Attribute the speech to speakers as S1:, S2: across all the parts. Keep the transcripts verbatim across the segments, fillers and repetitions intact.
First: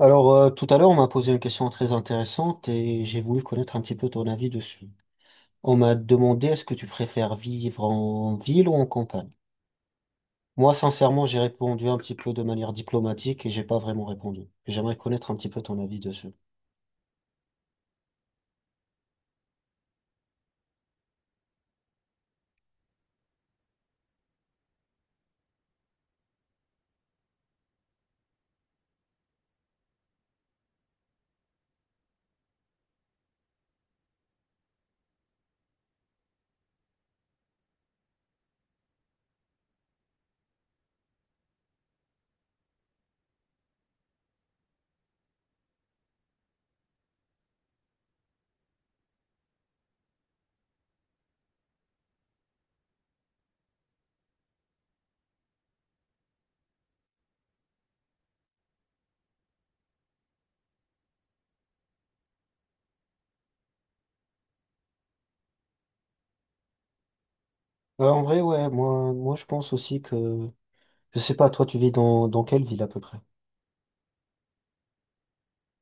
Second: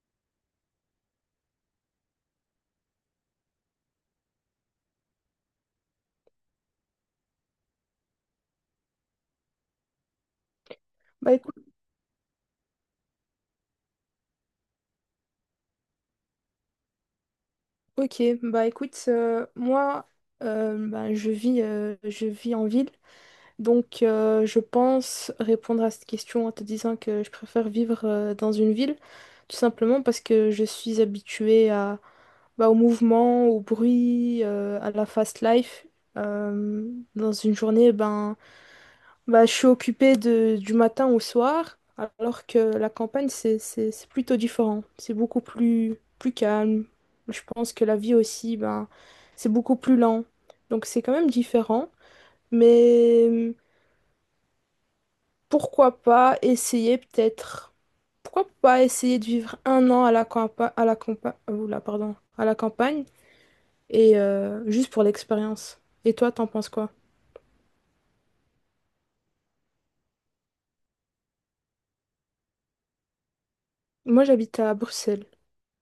S1: Alors, euh, tout à l'heure, on m'a posé une question très intéressante et j'ai voulu connaître un petit peu ton avis dessus. On m'a demandé, est-ce que tu préfères vivre en ville ou en campagne? Moi, sincèrement,
S2: Bah
S1: j'ai
S2: écoute,
S1: répondu un petit peu de manière diplomatique et j'ai pas vraiment répondu. J'aimerais connaître un petit peu ton avis dessus.
S2: ok, bah écoute, euh, moi euh, bah, je vis, euh, je vis en ville, donc euh, je pense répondre à cette question en te disant que je préfère vivre euh, dans une ville, tout simplement parce que je suis habituée à, bah, au mouvement, au bruit, euh, à la fast life. Euh, dans une journée, ben Bah, je suis occupée de, du matin au soir, alors que la campagne, c'est, c'est, c'est plutôt différent. C'est beaucoup plus, plus calme. Je pense que la vie aussi, ben, c'est beaucoup plus lent. Donc c'est quand même différent. Mais euh, pourquoi pas essayer peut-être... Pourquoi pas essayer de vivre un an à la campagne, à la campa- oula, pardon, à la campagne et euh, juste pour l'expérience. Et toi, t'en penses quoi?
S1: Euh, en vrai, ouais, moi, moi, je pense aussi que, je sais pas, toi, tu vis dans, dans quelle ville à peu près?
S2: Moi, j'habite à Bruxelles.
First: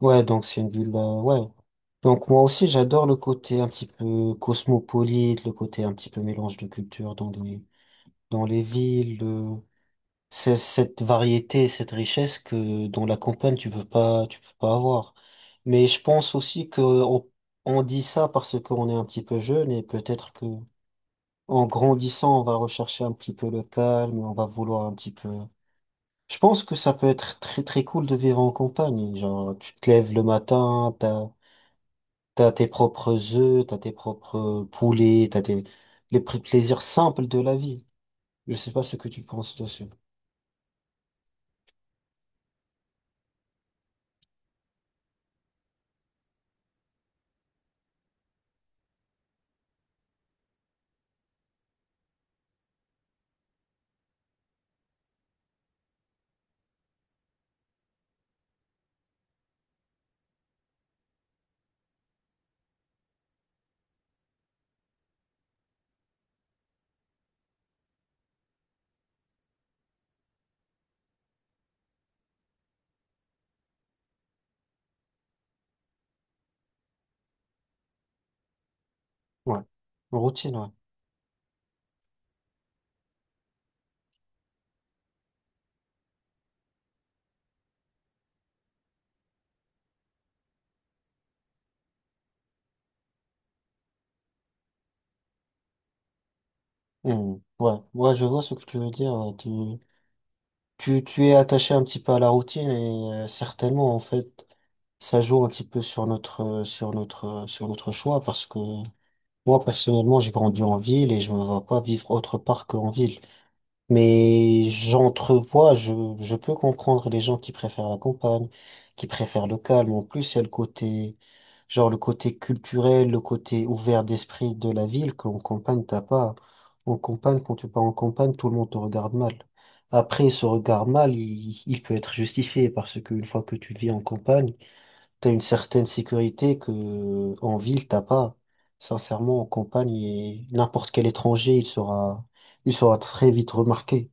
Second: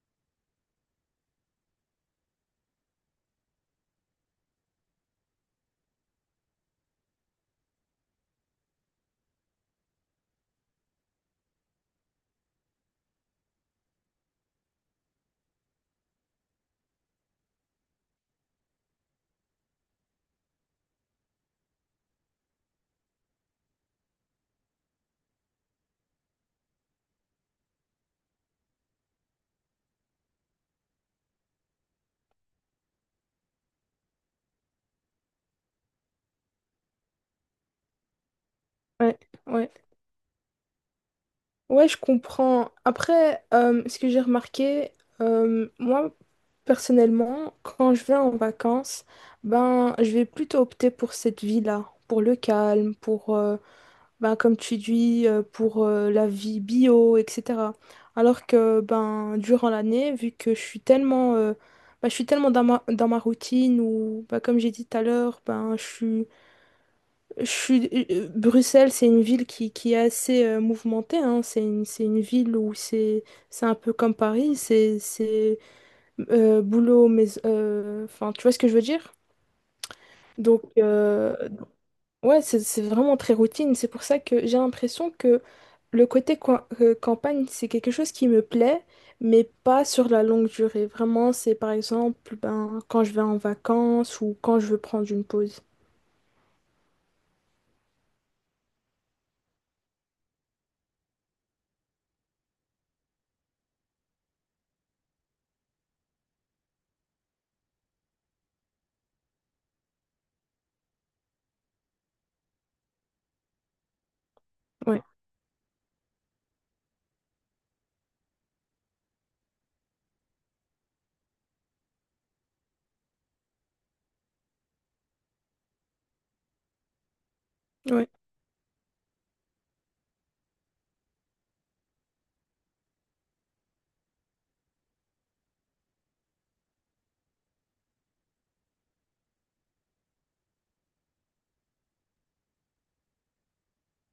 S1: Ouais, donc c'est une ville, euh, ouais. Donc moi aussi, j'adore le côté un petit peu cosmopolite, le côté un petit peu mélange de cultures dans les, dans les villes. euh, C'est cette variété, cette richesse que dans la campagne tu peux pas, tu peux pas avoir. Mais je pense aussi que on, on dit ça parce qu'on est un petit peu jeune, et peut-être que en grandissant on va rechercher un petit peu le calme, on va vouloir un petit peu. Je pense que ça peut être très très cool de vivre en campagne. Genre tu te lèves le matin, t'as t'as tes propres œufs, t'as tes propres poulets, t'as tes les pr- plaisirs simples de la vie. Je sais pas ce que
S2: Ouais,
S1: tu penses
S2: ouais.
S1: dessus.
S2: Ouais, je comprends. Après, euh, ce que j'ai remarqué, euh, moi, personnellement, quand je vais en vacances, ben, je vais plutôt opter pour cette vie-là, pour le calme, pour, euh, ben, comme tu dis, euh, pour euh, la vie bio, et cetera. Alors que, ben, durant l'année, vu que je suis tellement, euh, ben, je suis tellement dans ma, dans ma routine, ou, ben, comme j'ai dit tout à l'heure, ben, je suis je suis... euh, Bruxelles, c'est une ville qui, qui est assez euh, mouvementée, hein. C'est une, c'est une ville où c'est c'est un peu comme Paris, c'est c'est, euh, boulot, mais... euh, enfin, tu vois ce que je veux dire?
S1: Ouais. Routine,
S2: Donc,
S1: ouais.
S2: euh, ouais, c'est c'est vraiment très routine. C'est pour ça que j'ai l'impression que le côté coin- euh, campagne, c'est quelque chose qui me plaît, mais pas sur la longue durée. Vraiment, c'est par exemple ben, quand je vais en vacances ou quand je veux prendre une pause.
S1: Hmm. Ouais, ouais, je vois ce que tu veux dire. Ouais. Tu, tu, tu es attaché un petit peu à la routine et euh, certainement, en fait, ça joue un petit peu sur notre, euh, sur notre, euh, sur notre choix, parce que moi, personnellement, j'ai grandi en ville et je me vois pas vivre autre part qu'en ville. Mais
S2: Ouais,
S1: j'entrevois, je, je peux comprendre les gens qui préfèrent la campagne, qui préfèrent le calme. En plus, il y a le côté, genre le côté culturel, le côté ouvert d'esprit de la ville qu'en campagne, t'as pas. En campagne, quand tu pars en
S2: ouais.
S1: campagne, tout le monde te regarde mal. Après, ce regard mal, il, il peut être justifié, parce qu'une fois que tu vis en campagne, t'as une certaine sécurité que en ville t'as pas. Sincèrement, en campagne, et n'importe quel étranger, il sera, il sera très vite remarqué.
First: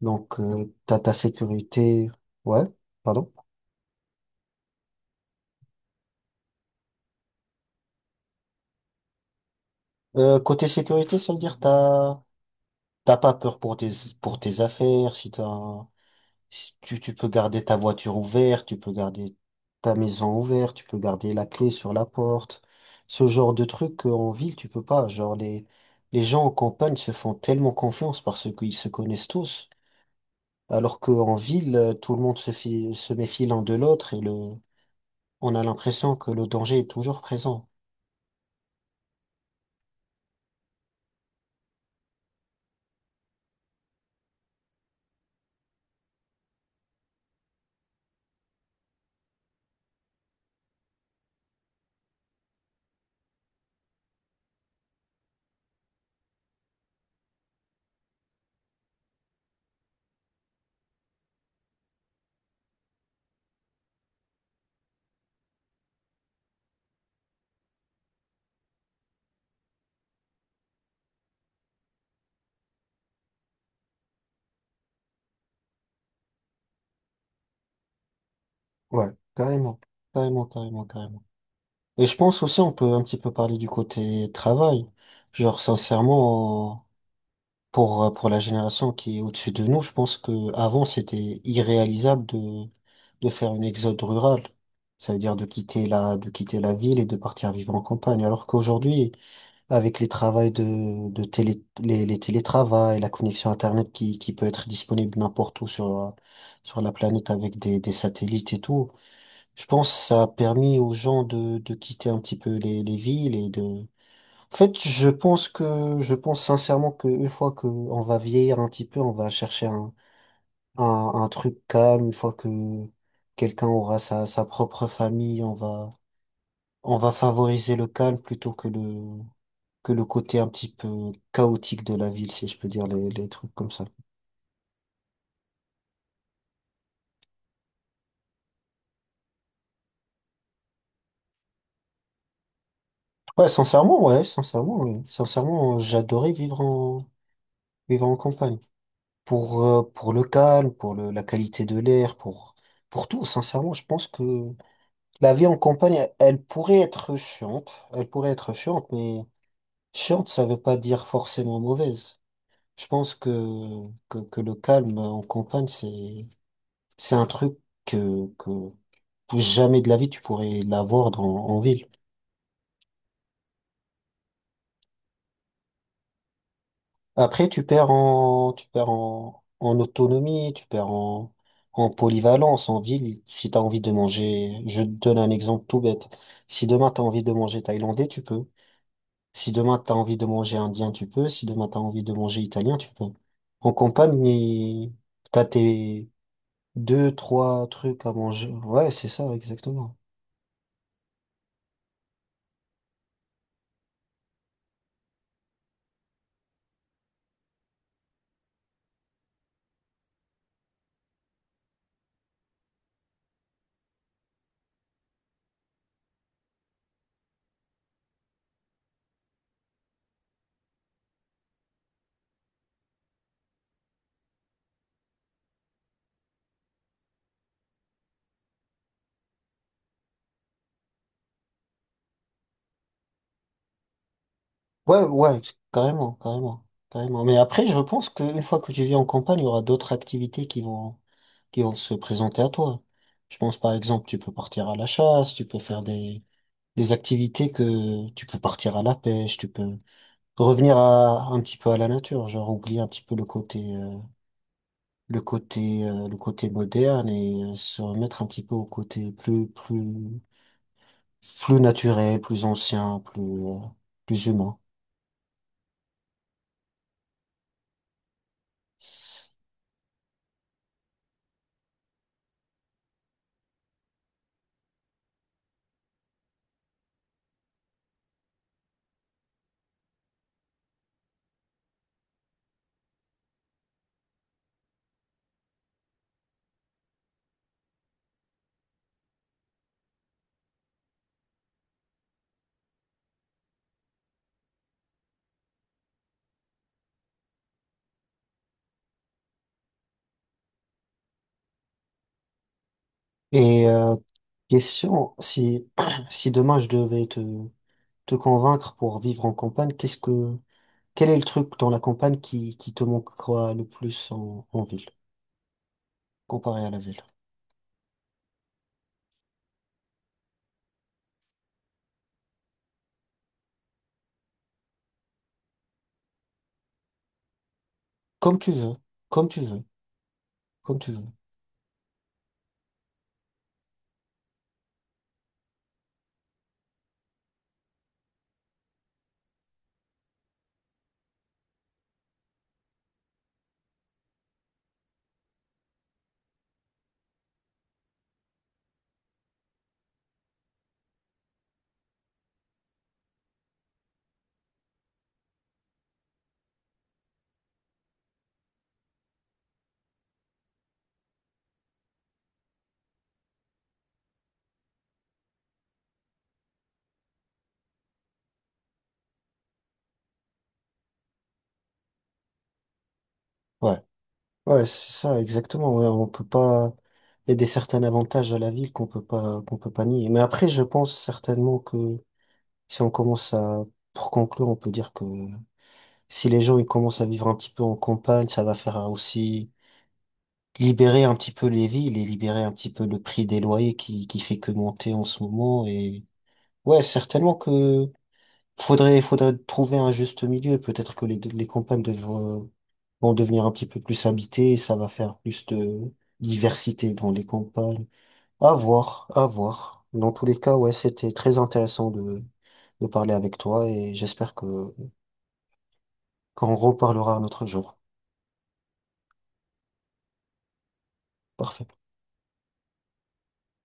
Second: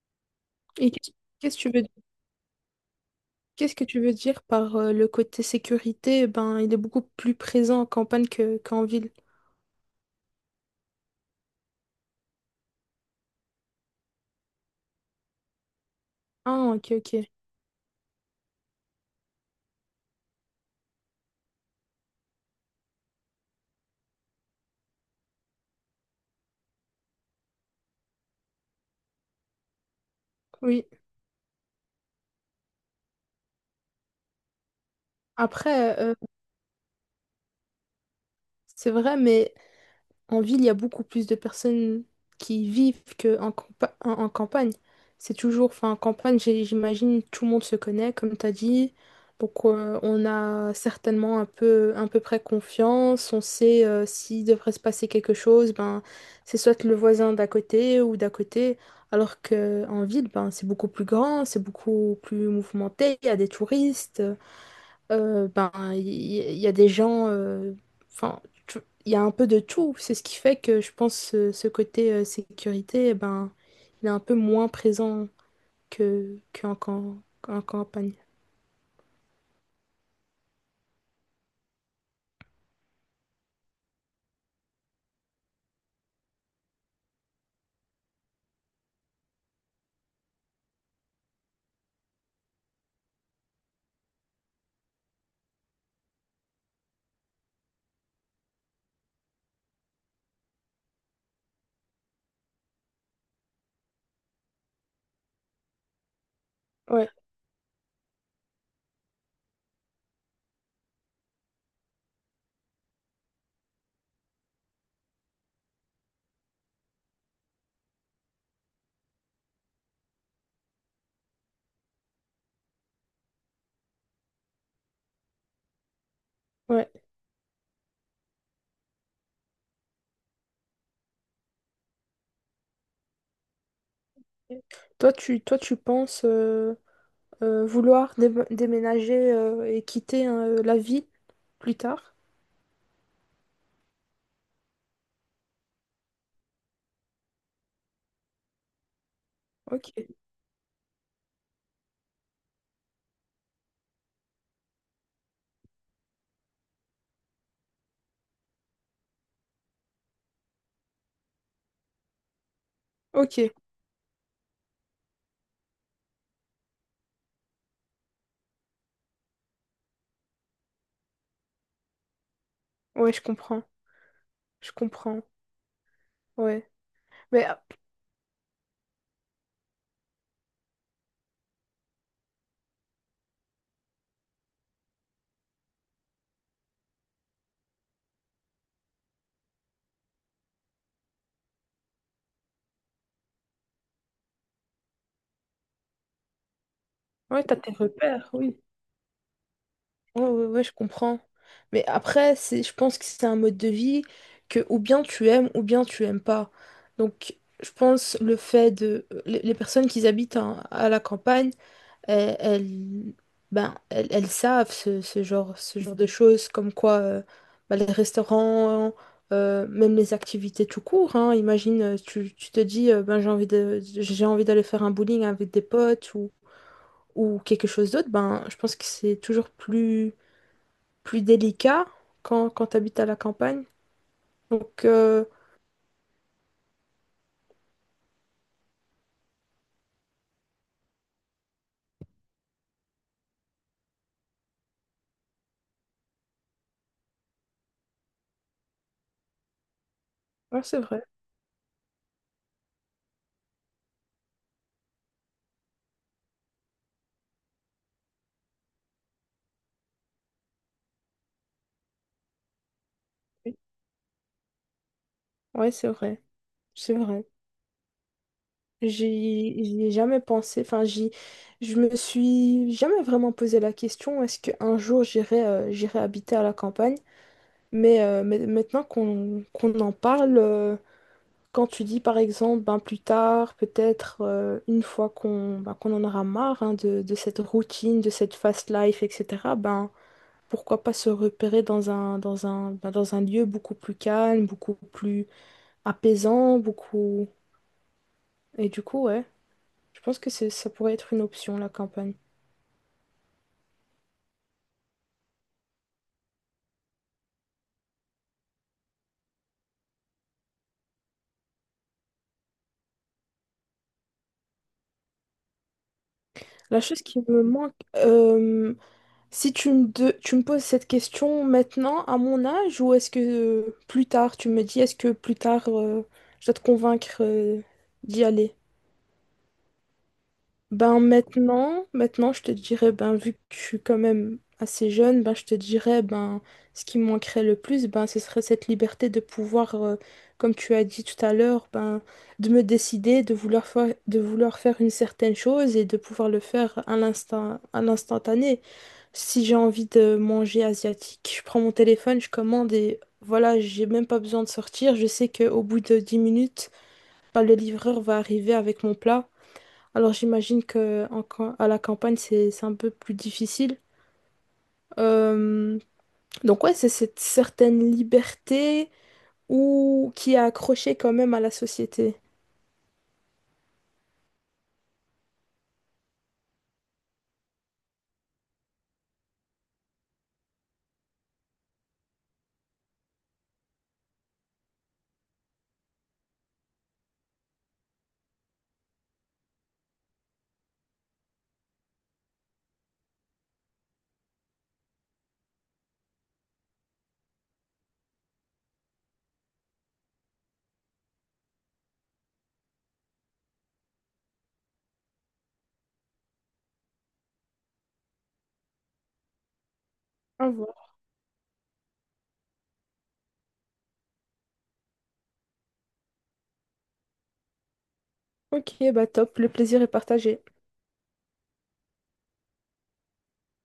S1: Donc, euh,
S2: Et
S1: t'as
S2: qu'est-ce
S1: ta
S2: qu'est-ce que tu veux
S1: sécurité. Ouais, pardon.
S2: qu'est-ce que tu veux dire par euh, le côté sécurité? Eh ben, il est beaucoup plus présent en campagne que, qu'en ville.
S1: Euh, côté sécurité, ça veut dire t'as, t'as pas peur pour tes, pour tes affaires, si t'as,
S2: Ah,
S1: si
S2: ok,
S1: tu, tu
S2: ok.
S1: peux garder ta voiture ouverte, tu peux garder ta maison ouverte, tu peux garder la clé sur la porte. Ce genre de truc qu'en ville, tu peux pas. Genre les, les gens en campagne se font tellement confiance parce qu'ils se connaissent tous.
S2: Oui.
S1: Alors qu'en ville, euh, tout le monde se fi- se méfie l'un de l'autre, et le, on a
S2: Après, euh,
S1: l'impression que le danger est toujours présent.
S2: c'est vrai, mais en ville, il y a beaucoup plus de personnes qui vivent qu'en campa- en, en campagne. C'est toujours, enfin, en campagne, j'ai- j'imagine, tout le monde se connaît, comme tu as dit. Donc, euh, on a certainement un peu, à peu près confiance. On sait euh, s'il devrait se passer quelque chose, ben, c'est soit le voisin d'à côté ou d'à côté. Alors qu'en ville, ben, c'est beaucoup plus grand, c'est beaucoup plus mouvementé. Il y a des touristes. Euh, ben, il y, il y a des gens, euh, enfin, tu- il y a un peu de tout. C'est ce qui fait que je pense ce, ce côté euh, sécurité, eh ben, il est un peu moins présent que qu'en cam- qu'en campagne.
S1: Ouais, carrément, carrément, carrément, carrément. Et je pense aussi on peut un petit peu parler du côté travail. Genre sincèrement, Pour, euh, pour la génération qui est au-dessus de nous, je pense que avant c'était irréalisable de, de faire une exode rurale. Ça veut dire de quitter la, de quitter la ville et de partir vivre en campagne. Alors qu'aujourd'hui, avec les travails de, de télé, les, les télétravails, la connexion Internet qui, qui peut être disponible n'importe où sur, la- sur la
S2: Ouais,
S1: planète, avec des, des satellites et tout, je pense que ça a permis aux gens de, de quitter un petit peu les, les villes. En fait, je pense que je pense sincèrement que une fois que on va vieillir un petit peu, on va chercher un, un, un truc calme. Une fois que quelqu'un aura sa, sa propre famille, on va
S2: ouais.
S1: on va favoriser le calme plutôt que le que le côté un petit peu chaotique de la ville, si je peux dire les, les trucs comme ça.
S2: Toi, tu, toi, tu penses euh, euh, vouloir dé- déménager euh, et quitter euh, la ville plus tard?
S1: Ouais, sincèrement, ouais, sincèrement, ouais. Sincèrement, j'adorais vivre en vivre en campagne. Pour euh,
S2: Ok,
S1: pour le calme, pour le, la qualité de l'air, pour pour tout. Sincèrement, je pense que la vie en campagne, elle pourrait être chiante, elle pourrait être chiante, mais chiante, ça veut pas dire forcément mauvaise. Je pense que,
S2: ok.
S1: que, que le calme en campagne, c'est, c'est un truc que, que jamais de la vie tu pourrais l'avoir dans, en ville.
S2: Ouais, je comprends, je comprends. Ouais, mais
S1: Après,
S2: euh,
S1: tu perds en, tu perds en, en autonomie, tu perds en, en polyvalence en ville. Si tu as envie de manger, je te donne un exemple tout bête. Si demain tu as envie de manger thaïlandais, tu peux. Si demain t'as envie de manger indien, tu peux. Si demain t'as envie de manger italien, tu peux. En campagne, il- t'as tes deux,
S2: ouais, t'as
S1: trois
S2: tes
S1: trucs à
S2: repères,
S1: manger.
S2: oui.
S1: Ouais, c'est ça, exactement.
S2: Ouais, ouais, ouais, je comprends. Mais après, c'est, je pense que c'est un mode de vie que ou bien tu aimes ou bien tu aimes pas. Donc, je pense le fait de... Les les personnes qui habitent en- à la campagne, elles, elles- ben, elles, elles savent ce, ce genre, ce genre de choses, comme quoi euh, ben, les restaurants, euh, même les activités tout court, hein. Imagine, euh, tu, tu te dis, euh, ben, j'ai envie de, j'ai envie d'aller faire un bowling avec des potes ou, ou quelque chose d'autre, ben, je pense que c'est toujours plus plus délicat quand, quand tu habites à la campagne. Donc,
S1: Ouais,
S2: euh,
S1: ouais, carrément, carrément, carrément. Mais après, je pense qu'une fois que tu vis en campagne, il y aura d'autres activités qui vont, qui vont se présenter à toi. Je pense, par exemple, tu peux partir à la chasse, tu peux faire des, des activités, que tu peux partir à la pêche, tu peux
S2: ouais,
S1: revenir
S2: c'est vrai.
S1: à, un petit peu à la nature, genre oublier un petit peu le côté, euh, le côté euh, le côté moderne, et euh, se remettre un petit peu au côté plus plus plus naturel, plus ancien, plus
S2: Oui.
S1: euh, plus humain.
S2: Ouais, c'est vrai. C'est vrai. J'y j'y ai jamais pensé. Enfin, j'y, je me suis jamais vraiment posé la question, est-ce qu'un jour j'irai euh, j'irai habiter à la campagne? Mais, euh, mais maintenant qu'on qu'on en parle, euh, quand tu dis par exemple, ben, plus tard, peut-être euh, une fois qu'on ben, qu'on en aura marre hein, de, de cette routine, de cette fast life, et cetera, ben, pourquoi pas se repérer dans un, dans un, bah, dans un lieu beaucoup plus calme, beaucoup plus apaisant, beaucoup... Et du coup, ouais, je pense que c'est, ça pourrait être une option, la campagne.
S1: Et euh, question, si si demain je devais te te convaincre pour vivre en campagne, qu'est-ce que quel est le truc dans la campagne qui qui te manquera le plus en, en ville comparé à la
S2: La
S1: ville?
S2: chose qui me manque, euh, si tu me, de- tu me poses cette question maintenant, à mon âge, ou est-ce que euh, plus tard, tu me dis, est-ce que plus tard, euh, je dois te convaincre euh, d'y
S1: Comme tu
S2: aller?
S1: veux, comme tu veux, comme tu
S2: Ben
S1: veux.
S2: maintenant, maintenant je te dirais, ben vu que je suis quand même assez jeune, ben je te dirais, ben ce qui me manquerait le plus, ben ce serait cette liberté de pouvoir, euh, comme tu as dit tout à l'heure, ben de me décider, de vouloir faire, de vouloir faire une certaine chose et de pouvoir le faire à l'instant, à l'instantané. Si j'ai envie de manger asiatique, je prends mon téléphone, je commande et voilà, j'ai même pas besoin de sortir. Je sais qu'au bout de dix minutes, ben, le livreur va arriver avec mon plat. Alors j'imagine que en cam- à la campagne, c'est c'est un peu plus difficile. Euh, donc ouais, c'est cette certaine liberté ou qui est accrochée quand même à la société.
S1: Ouais. Ouais, c'est ça, exactement. Ouais, on peut pas. Il y a des certains avantages à la ville qu'on peut pas, qu'on peut pas nier. Mais après, je pense certainement que si on commence à, pour conclure, on peut dire que si les gens ils commencent à vivre un petit peu en campagne, ça va faire aussi libérer un petit peu les villes et libérer un petit peu le prix des loyers qui, qui fait que monter en ce moment. Et ouais, certainement que faudrait, faudrait trouver un juste milieu. Peut-être que les, les campagnes devraient vont devenir un petit peu plus habités et ça va faire plus de diversité dans les campagnes. À voir, à voir. Dans tous les
S2: Au
S1: cas, ouais,
S2: revoir.
S1: c'était très intéressant de, de parler avec toi, et j'espère que qu'on reparlera un autre jour.
S2: Ok, bah top, le plaisir est partagé.
S1: Parfait.